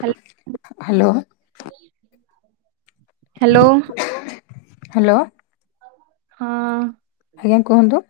ହ୍ୟାଲ hello hello. Hello. ହଁ। ଆଜ୍ଞା କୁହନ୍ତୁ?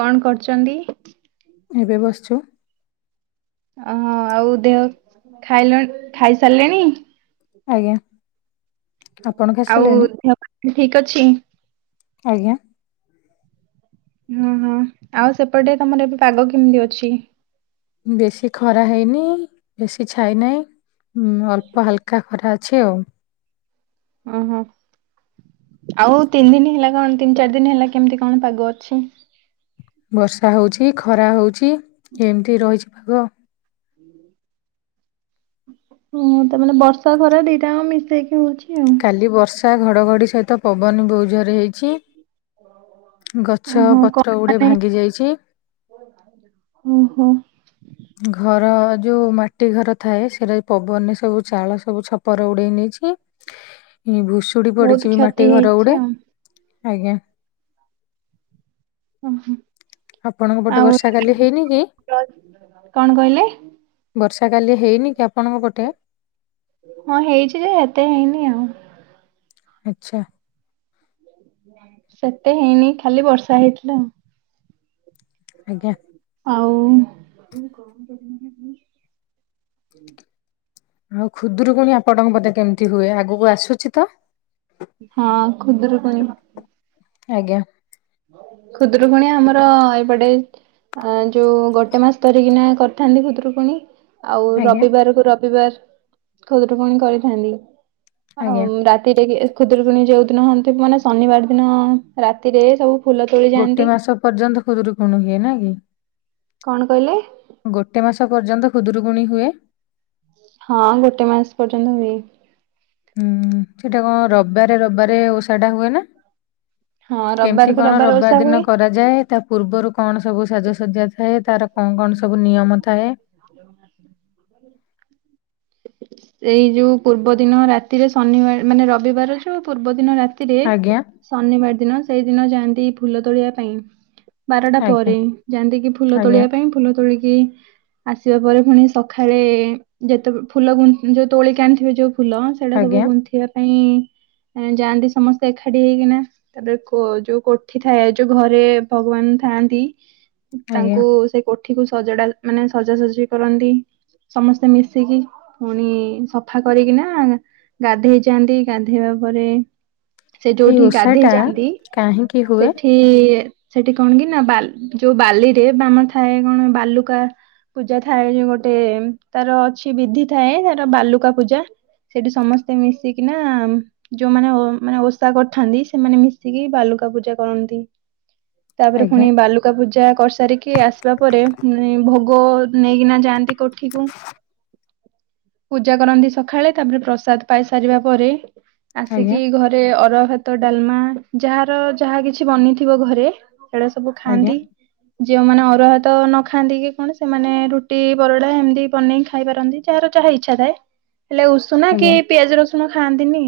କଣ କରୁଚନ୍ତି? ଏବେ ବସିଛୁ। ଓହ ଆଉ ଦେହ ଖାଇଣି ଖାଇସାରିଲେଣି? ଆଜ୍ଞା। ଆପଣ ଆଉ ଖାଇସାରିଲେଣି ଦେହ ଠିକ ଅଛି। ଆଜ୍ଞା? ହଁ ହଁ ଆଉ ସେପଟେ ତମର ଏବେ ପାଗ କେମିତି ଅଛି? ବେଶୀ ଖରା ହେଇନି ବେଶୀ ଛାଇ ନାହିଁ। ହୁଁ ଅଳ୍ପ ହାଲକା ଖରା ଅଛି ଆଉ। ଓହୋ ଆଉ ତିନି ଦିନ ହେଲା କଣ ତିନି ଚାରି ଦିନ ହେଲା କେମିତି କଣ ପାଗ ଅଛି? ବର୍ଷା ହଉଛି ଖରା ହଉଛି ଏମତି ରହିଛି ପାଗ। ହୁଁ। ହଁ ତା ମାନେ ବର୍ଷା ଖରା ଦିଟା ମିଶେଇକି ହଉଛି ଆଉ। କାଲି ବର୍ଷା ଘଡଘଡ଼ି ସହିତ ପବନ ବୋଉ ଜୋର ହେଇଛି। ଗଛ ପତ୍ର ଗୁଡେ ଭାଙ୍ଗି ଯାଇଛି। ହୁଁ ହୁଁ। ଘର ଯୋଉ ମାଟି ଘର ଥାଏ ସେଟା ପବନ ସବୁ ଚାଳ ସବୁ ଛପରେ ଉଡେଇ ନେଇଛି। ଭୁଷୁଡି ବହୁତ ପଡିଛି ବି କ୍ଷତି ମାଟି ଘର ହେଇଛି ଗୋଡେ ଆଉ। ଆଜ୍ଞା। ଓହୋ ଆପଣଙ୍କ ପଟେ ଆଉ ବର୍ଷା କାଲି ହେଇନି କି କଣ କହିଲେ? ବର୍ଷା କାଲି ହେଇନି କି ଆପଣଙ୍କ ଗୋଟେ ହଁ ହେଇଛି ଯେ ଏତେ ହେଇନି ଆଉ। ଆଚ୍ଛା। ସେତେ ହେଇନି ଖାଲି ବର୍ଷା ହେଇଥିଲା ଆ ଆଜ୍ଞା। ଆଉ ଆଉ ଖୁଦରୁ ପୁଣି ଆପଟଙ୍କ ପଦେ କେମିତି ହୁଏ ଆଗକୁ ଆସୁଛି ତ ହଁ ଖୁଦୁରୁକୁଣି। ଆଜ୍ଞା। ଖୁଦୁରୁକୁଣୀ ଆମର ଏପଟେ ଅ ଯୋଉ ଗୋଟେ ମାସ ଧରିକିନା କରିଥାନ୍ତି ଖୁଦୁରୁକୁୁଣୀ। ଆଉ ଆଜ୍ଞା ରବିବାର କୁ ରବିବାର ଖଦରୁ ପଣି କରିଥାନ୍ତି। ଆଜ୍ଞା ଆଉ ରାତିରେ ଖୁଦରକୁଣୀ ଯୋଉଦିନନ୍ତି ମାନେ ଶନିବାର ଦିନ ରାତିରେ ସବୁ ଫୁଲ ତୋଳି ଯାଆନ୍ତି ଗୋଟେ ମାସ ପର୍ଯ୍ୟନ୍ତ ଖୁଦରୁକୁଣ ହୁଏ ନା କି? କଣ କହିଲେ? ଗୋଟେ ମାସ ପର୍ଯ୍ୟନ୍ତ ଖୁଦୁରୁକୁଣୀ ହୁଏ। ହଁ ଗୋଟେ ମାସ ପର୍ଯ୍ୟନ୍ତ ହୁଏ। ହୁଁ ସେଟା କଣ ରବିବାରେ ରବିବାରେ ଓଷା ଟା ହୁଏ ନା। ହଁ କେମତି ରବିବାରକୁ କଣ ରବିବାର ଓଷା ଦିନ ହୁଏ। କର? ଯାଏ ତା ପୂର୍ବରୁ କଣ ସବୁ ସାଜସଜ୍ଜା ଥାଏ ତାର କଣ କଣ ସବୁ ନିୟମ ଥାଏ। [unintelligible] ଏଇ ଯୋଉ ପୂର୍ବ ଦିନ ରାତିରେ ଶନିବାର ମାନେ ରବିବାର ଯୋଉ ପୂର୍ବ ଦିନ ରାତି ରାତିରେ ଆଜ୍ଞା ଶନିବାର ଦିନ ସେଇ ଦିନ ଯାଆନ୍ତି ଫୁଲ ତୋଳିବା ପାଇଁ ବାରଟା ଆଜ୍ଞା ପରେ ଯାନ୍ତି କିି ଫୁଲ ଆଜ୍ଞା ତୋଳିବା ପାଇଁ ଫୁଲ ତୋଳିକି ଆସିବା ପରେ ପୁଣି ସକାଳେ ଯେତେ ଫୁଲ ଯୋଉ ତୋଳିକା ଆଣିଥିବେ ଯୋଉ ଫୁଲ ସେଗୁଡା ସବୁ ଆଜ୍ଞା ଗୁନ୍ଥିବା ପାଇଁ ଯାଆନ୍ତି ସମସ୍ତେ ଏକାଠି ହେଇକିନା ତାପରେ ଯୋଉ କୋଠି ଥାଏ ଯୋଉ ଘରେ ଭଗବାନ ଥାଆନ୍ତି। ଆଜ୍ଞା ତାଙ୍କୁ ସେଇ କୋଠିକୁ ସଜଡା ମାନେ ସଜାସଜି କରନ୍ତି ସମସ୍ତେ ମିଶିକି ପୁଣି ସଫା କରିକି ନା ଗାଧେଇ ଯାଆନ୍ତି ଗାଧେଇବା ପରେ ସେ ଏଇ ଯୋଉଠି ଓଷା ଗାଧେଇ ଟା ଯାଆନ୍ତି କାହିଁକି ହୁଏ? ସେଠି ସେଠି କଣ କି ନା ବା ଯୋଉ ବାଲିରେ ବାନୁଥାୟେ ଥାଏ କଣ ବାଲୁକା ପୂଜା ଥାଏ ଯୋଉ ଗୋଟେ ତାର ଅଛି ବିଧି ଥାଏ ତାର ବାଲୁକା ପୂଜା ସେଠି ସମସ୍ତେ ମିଶିକିନା ଯୋଉମାନେ ମାନେ ଓଷା କରିଥାନ୍ତି ସେମାନେ ମିଶିକି ବାଲୁକା ପୂଜା କରନ୍ତି। ତାପରେ ଆଜ୍ଞା ପୁଣି ବାଲୁ କା ପୂଜା କରିସାରିକି ଆସିବା ପରେ ଭୋଗ ନେଇକିନା ଯାଆନ୍ତି କୋଠିକୁ ପୂଜା କରନ୍ତି ସକାଳେ ତାପରେ ପ୍ରସାଦ ପାଇ ସାରିବା ପରେ ଆଜ୍ଞା ଆସିକି ଘରେ ରେ ଅରୁଆ ଭାତ ଡାଲମା ଯାହାର ଯାହା କିଛି ବନିଥିବ ଘରେ ଏଡା ସବୁ ଆଜ୍ଞା ଖାଆନ୍ତି। ଯଉମାନେ ଅରୁଆ ଭାତ ନ ଖାଆନ୍ତି କି କଣ ସେମାନେ ରୁଟି ପରଟା ଏମିତି ବନେଇକି ଖାଇ ପାରନ୍ତି। ଯାହାର ଯାହା ଇଚ୍ଛା ଥାଏ ହେଲେ ଉଷୁନା କି ଆଜ୍ଞା ପିଆଜ ରସୁଣ ଖାଆନ୍ତିନି।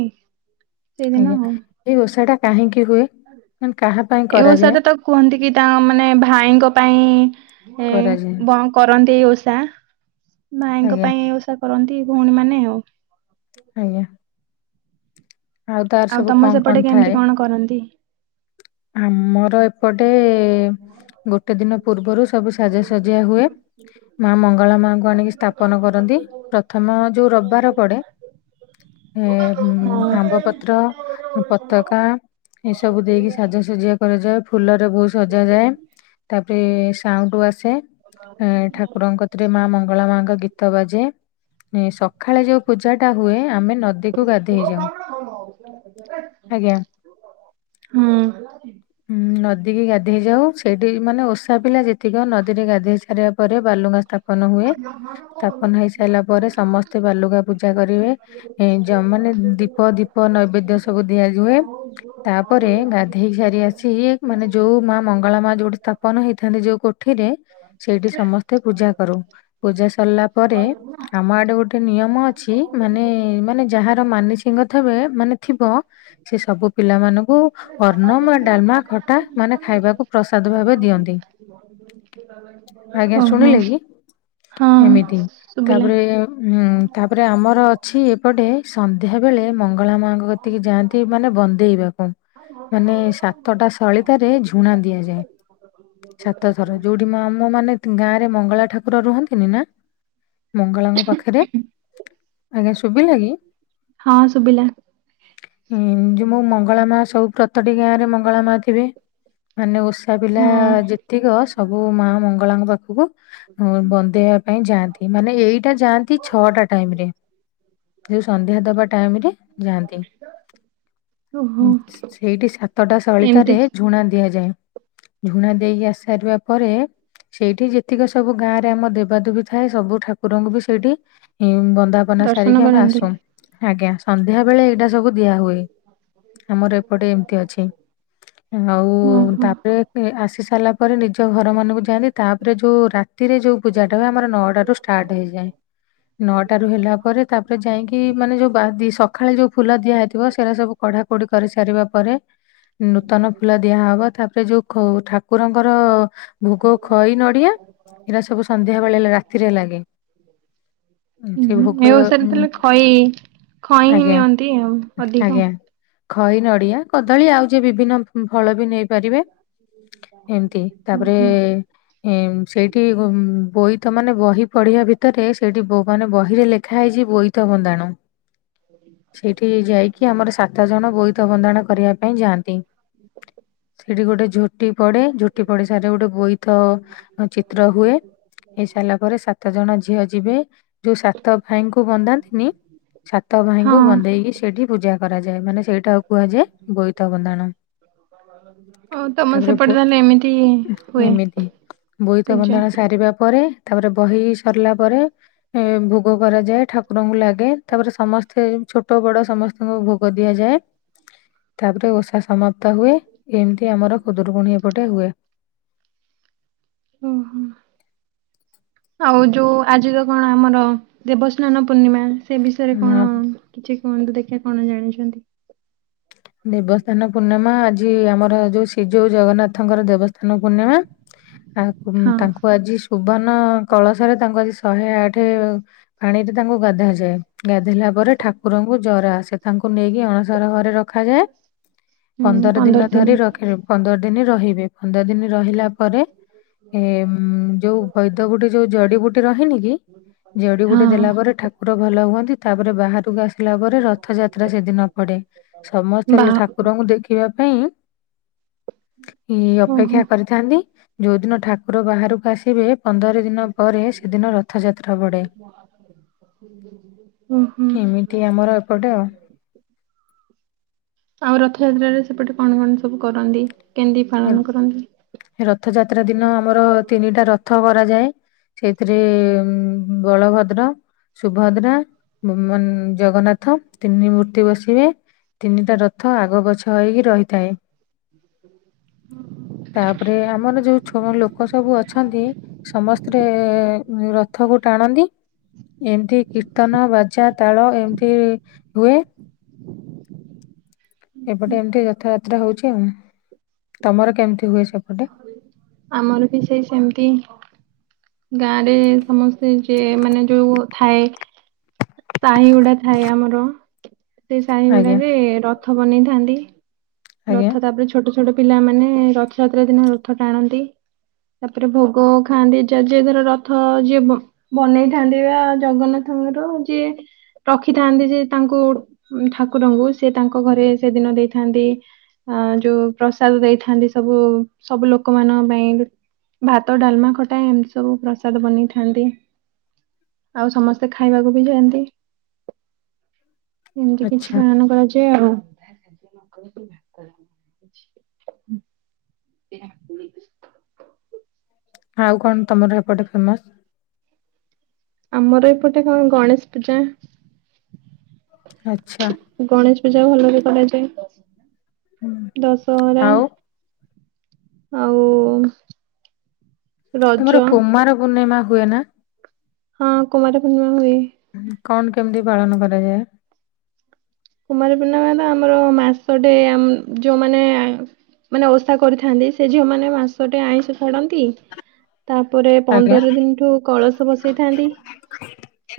ସେଇଦିନ ଆଜ୍ଞା ଆଉ ଏଇ ଓଷା ଟା କାହିଁକି ହୁଏ ମାନେ କାହା ପାଇଁ ଏ କରାଯାଏ? ଓଷାଟା ତ କୁହନ୍ତି କି ତାଙ୍କ ମାନେ ଭାଇଙ୍କ ପାଇଁ ଏ କରାଯାଏ ବୌ କରନ୍ତି ଓଷା ଭାଇଙ୍କ ଆଜ୍ଞା ପାଇଁ ଓଷା କରନ୍ତି ଭଉଣୀମାନେ ଆଉ। ଆଜ୍ଞା। ତାର ଆଉ ସବୁ ତମ କଣ କଣ ସେପଟେ ଥାଏ? କେମିତି କଣ କରନ୍ତି? ଆମର ଏପଟେ ଗୋଟେ ଦିନ ପୂର୍ବରୁ ସବୁ ସାଜସଜ୍ଜା ହୁଏ। ମା ମଙ୍ଗଳା ମାଙ୍କୁ ଆଣିକି ସ୍ଥାପନ କରନ୍ତି ପ୍ରଥମ ଯୋଉ ରବିବାର ପଡ଼େ ଏ ଉଁ ହଁ। ଆମ୍ବ ପତ୍ର ପତକା ଏସବୁ ଦେଇକି ସ ସାଜସଜିଆ କରାଯାଏ ଫୁଲରେ ବହୁତ ସଜାଯାଏ ତାପରେ ସାଉଣ୍ଡୁ ଆସେ ଏଇଁ ଠାକୁରଙ୍କ କତିରେ ମା ମଙ୍ଗଳା ମାଙ୍କ ଗୀତ ବାଜେ ଏ ସଖାଳେ ଯୋଉ ପୂଜା ଟା ହୁଏ ଆମେ ନଦୀକୁ ଗାଧେଇ ଯାଉ। [unintelligible] ଆଜ୍ଞା। ହୁଁ। ହୁଁ ନଦୀ କିି ଗାଧେଇ ଯାଉ ସେଇଠି ମାନେ ଓଷା ପିଲା ଯେତିକି ନଦୀରେ ଗାଧେଇ ସାରିବା ପରେ ବାଲୁକା ସ୍ଥାପନ ହୁଏ ସ୍ଥାପନ ହେଇସାରିଲା ପରେ ସମସ୍ତେ ବାଲୁକା ପୂଜା କରିବେ ଏ ଯୋଉମାନେ ଦୀପ ଦୀପ ନୈବେଦ୍ୟ ସବୁ ଦିଆଯୁଏ ତାପରେ ଗାଧେଇସା ସାରି ଆସି ମାନେ ଯୋଉ ମା ମଙ୍ଗଳା ମା ଯୋଉଠି ସ୍ଥାପନ ହେଇଥାନ୍ତି ଯୋଉ କୋଠିରେ ସେଇଠି ସମସ୍ତେ ପୂଜା କରୁ ପୂଜା ସରିଲା ପରେ ଆମ ଆଡେ ଗୋଟେ ନିୟମ ଅଛି ମାନେ ମାନେ ଯାହାର ମାନସିକ ଥବେ ମାନେ ଥିବ ସେ ସବୁ ପିଲା ମାନଙ୍କୁ ଅର୍ଣ୍ଣ ମା ଡାଲମା ଖଟା ମାନେ ଖାଇବାକୁ ପ୍ରସାଦ ଭାବେ ଦିଅନ୍ତି। ଆଜ୍ଞା ଓହୋ ଶୁଣିଲେ କି ହଁ ଏମିତି ଶୁଭିଲା। ତାପରେ ତାପରେ ଆମର ଅଛି। ଏପଟେ ସନ୍ଧ୍ୟା ବେଳେ ମଙ୍ଗଳା ମାଙ୍କ କତିକି ଯାଆନ୍ତି ମାନେ ବନ୍ଦେଇବାକୁ ମାନେ ସାତଟା ସଳିତାରେ ଝୁଣା ଦିଆଯାଏ। ଛାତଥର ଯୋଉଠି ମା ଆମ ମାନେ ଗାଁ ରେ ମଙ୍ଗଳା ଠାକୁର ରୁହନ୍ତିନି ନା ମଙ୍ଗଳାଙ୍କ ପାଖରେ ଆଜ୍ଞା ଶୁବିଲା କି? ହଁ ଶୁଭିଲା। ହୁଁ ମୋ ମଙ୍ଗଳା ମା ସବୁ ପ ସାତଟି ଗାଁ ରେ ମଙ୍ଗଳା ମା ଥିବେ ମାନେ ଓଷା ଷା ପିଲା ହଁ ଯେତିକ ସବୁ ମା ମଙ୍ଗଳାଙ୍କ ପାଖକୁ ବନ୍ଦେଇବା ପାଇଁ ଯାଆନ୍ତି ମାନେ ଏଇଟା ଯାଆନ୍ତି ଛଅଟା ଟାଇମ ରେ। ଯୋଉ ସନ୍ଧ୍ୟା ଦବା ଟାଇମ ରେ ଯାଆନ୍ତି। ଓହୋ। ଉଁ, ସେଇଠି ସାତଟା ସଳିତା ଏମିତି ରେ ଝୁଣା ଦିଆଯାଏ। ଝୁଣା ଦେଇକି ଆସି ସାରିବା ପରେ ସେଇଠି ଯେତିକି ସବୁ ଗାଁ ରେ ଆମ ଦେବାଦେବୀ ଥାଏ ସବୁ ଠାକୁରଙ୍କୁ ବି ସେଇଠି ବନ୍ଦା ପ ପନା ଦର୍ଶନ ସାରିକି ଆମେ କରନ୍ତି ଆସୁ ଆଜ୍ଞା ସନ୍ଧ୍ୟା ବେଳେ ଏଇଟା ସବୁ ଦିଆ ହୁଏ ଆମର ଗୋଟେ ଏମତି ଅଛି ଆଉ ଓହୋ। ତାପରେ ନେଇ ଆସି ସାରିଲା ପରେ ନିଜ ଘର ମାନଙ୍କୁ ଯାଆନ୍ତି। ତାପରେ ଯୋଉ ରାତିରେ ଯୋଉ ପୂଜାଟା କୁ ଆମର ନଅଟା ରୁ ଷ୍ଟାର୍ଟ ହେଇଯାଏ ନଅଟା ରୁ ହେଲା ପରେ ତାପରେ ଯାଇଁକି ମାନେ ଯୋଉ ବାଦି ସକାଳେ ଯୋଉ ଫୁଲ ଦିଆହେଇଥିବ ସେଇରା ସବୁ କଢ଼ା କଢ଼ି କରିସାରିବା ପରେ ନୂତନ ଫୁଲ ଦିଆହବ ତାପରେ ଯୋଉ ଠାକୁରଙ୍କର ଭୋଗ ଖଇ ନଡିଆ ହେରା ସବୁ ସନ୍ଧ୍ୟା ବେଳେ ଲା ରାତିରେ ଲାଗେ। ଉଁ ସେ ହୁଁ ଭୋଗ ଏଇ ଓଷାରେ ଉଁ, ଥିଲେ ଖଇ ଖଇଁ ହିଁ ଆଜ୍ଞା ନିଅନ୍ତି ଆଉ ଅଧିକ। ଆଜ୍ଞା ଖଇ, ନଡିଆ, କଦଳୀ ଆଉ ଯିଏ ବିଭିନ୍ନ ଫଳ ବି ନେଇ ପାରିବେ। ଏମତି ତାପରେ ଓହୋ ୟେମ୍ ସେଇଠି ବୋଇତ ମାନେ ବହି ପଢିବା ଭିତରେ ସେଇଠି ବୋ ମାନେ ବହି ରେ ଲେଖା ହେଇଚି ବୋଇ ତ ବନ୍ଦାଣ। ସେଇଠି ଯାଇକି ଆମର ସାତ ଜଣ ବୋଇତ ବନ୍ଦାଣ କରିବା ପାଇଁ ଯାଆନ୍ତି। ସେଠି ଗୋଟେ ଝୋଟି ପଡେ। ଝୋଟି ପଡଗ ସାରିରେ ଗୋଟେ ବୋଇତ ଅ ଚିତ୍ର ହୁଏ। ହେଇସାରିଲା ପରେ ସାତ ଜଣ ଝିଅ ଯିବେ ଯୋଉ ସାତ୍ ତ ଭାଇଙ୍କୁ ବନ୍ଦାନ୍ତିନି ସାତ ହଁ ଭାଇଙ୍କୁ ବନ୍ଦେଇକି ସେଇଠି ପୂଜା କରାଯାଏ। ମାନେ ସେଇଟାଉ କୁହାଯାଏ ବୋଇତ ବନ୍ଦାଣ। ଅ ତମର ତାପରେ ବୋ ସେପଟେ ତାହଲେ ଏମିତି ହୁଏ। ତ ପୂଜା ବନ୍ଦାଣ ସାରିବା ପରେ ତାପରେ ବହି ସରିଲା ପରେ ଏ ଭୋଗ କରାଯାଏ। ଠାକୁରଙ୍କୁ ଲାଗେ। ତାପରେ ସମସ୍ତେ ଛୋଟ ବଡ ସମସ୍ତେ ତାଙ୍କ ଭୋଗ ଦିଆଯାଏ। ତାପରେ ଓଷା ସମାପ୍ତ ହୁଏ। ଏମତି ଆମର ଖୁଦୁରୁକୁୁଣୀ ଏପଟେ ହୁଏ। ଉଁ ହୁଁ। ଆଉ ଯୋଉ ଆଜିର କଣ ଆମର ଦେବସ୍ନାନ ପୂର୍ଣ୍ଣିମା? ସେ ବିଷୟରେ କଣ ହଁ କିଛି କୁହନ୍ତୁ ଦେଖିବା କଣ ଜାଣିଛନ୍ତି? ଦେବସ୍ନାନ ପୂର୍ଣ୍ଣମା ଆଜି ଆମର ଯୋଉ ସିଯଉ ଜଗନ୍ନାଥଙ୍କର ଦେବସ୍ନାନ ପୂର୍ଣ୍ଣିମା। ଆ ହଁ ତାଙ୍କୁ ଆଜି ସୁବର୍ଣ୍ଣ କଳସରେ ତାଙ୍କୁ ଆଜି ଶହେ ଆଠେ ପାଣିରେ ତାଙ୍କୁ ଗାଧା ଯାଏ। ଗାଧଇଲା ପରେ ଠାକୁରଙ୍କୁ ଜର ଆସେ ତାଙ୍କୁ ନେଇକି ଅଣସର ଘରେ ରଖ୍ ଖାଯାଏ। ହୁଁ ପନ୍ଦର ଦିନ ଦିନି ଧରି ରଖିବେ। ପନ୍ଦର ଦିନି ରହିବେ। ପନ୍ଦର ଦିନି ରହିଲା ପରେ ଏ ଯୋଉ ବୈଦ ଗୁଟେ ଯୋଉ ଜଡିିବୁଟି ରହେନି କି? ହଁ ଜଡିବୁଟି ଦେଲା ପରେ ଠାକୁର ଭଲ ହୁଅନ୍ତି।। ତାପରେ ବାହାରକୁ ଆସିଲା ପରେ ରଥଯାତ୍ରା ସେଦିନ ପଡେ। ସମସ୍ତେ ବା ହେଲେ ଠାକୁରଙ୍କୁ ଦେଖିବା ପାଇଁ ଆ ଓହୋ। ଅପେକ୍ଷା କରିଥାନ୍ତି। ଯୋଉଦିନ ଠାକୁର ବାହାରକୁ ଆସିବେ ପନ୍ଦରେ ଓହୋ ଏମିତି ଆମର ଏପଟେ ଆଉ। ଆଉ ରଥଯାତ୍ରାରେ ସେପଟେ କଣ କଣ ସବୁ କରନ୍ତି? କେମତି ପାଳନ କରନ୍ତି? ରଥ ଯାତ୍ରା ଦିନ ଆମର ତିନିଟା ରଥ କରାଯାଏ। ସେଇଥିରେ ବଳଭଦ୍ର, ସୁଭଦ୍ରା ମୁ ମୁନ୍ ଜଗନ୍ନାଥ ତିନି ମୂର୍ତ୍ତି ବସିବେ। ତିନିଟା ରଥ ଆଗ ବଛ ହୋଇକି ରହିଥାଏ। ହ ତାପରେ ଆମର ଯୋଉ ଛ ଅ ଲୋକ ସବୁ ଅଛନ୍ତି। ସମସ୍ତେ ରଥକୁ ଟାଣନ୍ତି। ଏମତି କୀର୍ତ୍ତନ ବାଜା ତାଳ ଏମିତି ହୁଏ। ଏପଟେ ଏମତି ରଥ ଯାତ୍ରା ହଉଚି ଆଉ। ତମର କେମତି ହୁଏ ସେପଟେ? ଆମର ବି ସେଇ ସେମତି। ଗାଁ ରେ ସମସ୍ତେ ଯଏ ମାନେ ଯୋଉ ଥାଏ ସାହି ଗୁଡା ଥାଏ ଆମର ସେ ସାହି ଆଜ୍ଞା ଗୁଡାରେ ରଥ ବନେଇଥାନ୍ତି। ଆଜ୍ଞା ରଥ ତାପରେ ଛୋଟ ଛୋଟ ପିଲାମାନୋନେ ରଥଯାତ୍ରା ଦିନ ରଥ ଟାଣନ୍ତି। ତାପରେ ଭୋଗ ଖାଆନ୍ତି ଯି ଧର ରଥ ଯିଏ ବନେଇଥାନ୍ତିିବା ଜଗନ୍ନାଥଙ୍କର ଯିଏ ରଖିଥାନ୍ତି ଯେ ତାଙ୍କୁ ଠାକୁରଙ୍କୁ ସେ ତାଙ୍କ ଘରେ ସେ ଦିନ ଦେଇଥାନ୍ତି। ଅ ଯୋଉ ପ୍ରସାଦ ଦେଇଥାନ୍ତି ସବୁ ସବୁ ଲୋକ ମାନଙ୍କ ପାଇଁ। ଭାତ ଡାଲମା ଖଟା ଏମିତି ସବୁ ପ୍ରସାଦ ବନେଇଥାନ୍ତି। ଆଉ ସମସ୍ତେ ଖାଇବାକୁ ବି ଯାଆନ୍ତି। ଏମିତି କିଛି ଆଚ୍ଛା ପାଳନ କରାଯାଏ ଆଉ। ହଁ [inaudible] ଆଉ କଣ ତମର ଏପଟେ ଫେମସ। ଆମର ଏପଟେ କଣ ଗଣେଶ ପୂଜା। ଆଚ୍ଛା। ଗଣେଶ ପୂଜା ଭଲରେ ହୁଁ। କରାଯାଏ ଦଶହରା। ଆଉ ଆଉ ରଜ ତୁମର କୁମାର ପୂର୍ଣ୍ଣିମା ହୁଏ ନା। ହଁ କୁମାର ପୂର୍ଣ୍ଣିମା ହୁଏ। କଣ କେମିତି ପାଳନ କରାଯାଏ। କୁମାରୀ ପୂର୍ଣ୍ଣିମା ତ ଆମର ମାସଟେ ଯୋଉମାନେ ମାନେ ଓଷା କରିଥାନ୍ତି ସେ ଝିଅ ମାନେ ମାଂସଟେ ଆଇଁଷ ଛାଡ଼ନ୍ତି। ତାପରେ ଆଜ୍ଞା ପନ୍ଦର ଦିନଠୁ କଳସ ବସ ଥାନ୍ତି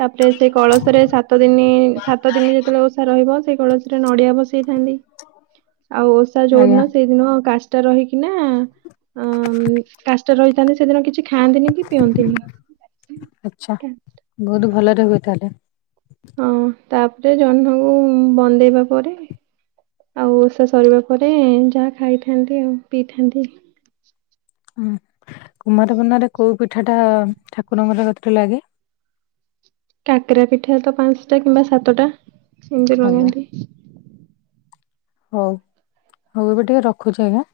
ତାପରେ ସେ କଳସରେ ସାତ ଦିନ ସାତ ଦିନ ଯେତେବେଳେ ରହିବ ସେଇ କଳସୀରେ ନଡିଆ ବସେଇଥାନ୍ତି। ଆଉ ଓଷା ଯୋଉ ଆଜ୍ଞା ଦିନ ସେଇନ ଦିନ କାଚ ଟା ରହିକି ନା ଅ କାଷ୍ଟ ରହିଥାନ୍ତି ସେଦିନ କିଛି ଖାଆନ୍ତିନି କି ପିଅନ୍ତିନି। ଆଛା କା- ବହୁତ ଭଲରେ ହୁଏ ତାହାଲେ। ହଁ ତାପରେ ଜହ୍ନକୁ ବନ୍ଦେଇବା ପରେ ଆଉ ଓଷା ସରିବା ପରେ ଯାହା ଖାଇଥାନ୍ତି ଆଉ ପିଇଥାନ୍ତି। ହୁଁ କୁମାରପୂର୍ଣ୍ ରେ କୋଉ ପିଠା ଟା ଠାକୁରଙ୍କର କତିରେ ଲାଗେ। କାକରା ପିଠା ତ ପାଞ୍ଚଟା କିମ୍ବା ସାତଟା ସେମିତି ଆଜ୍ଞା ଲଗାନ୍ତି। ହଉ ହଉ ଏବେ ଟିକେ ରଖୁଛି ଆଜ୍ଞା।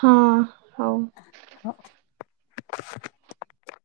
ହଁ ହଉ। ହଁ।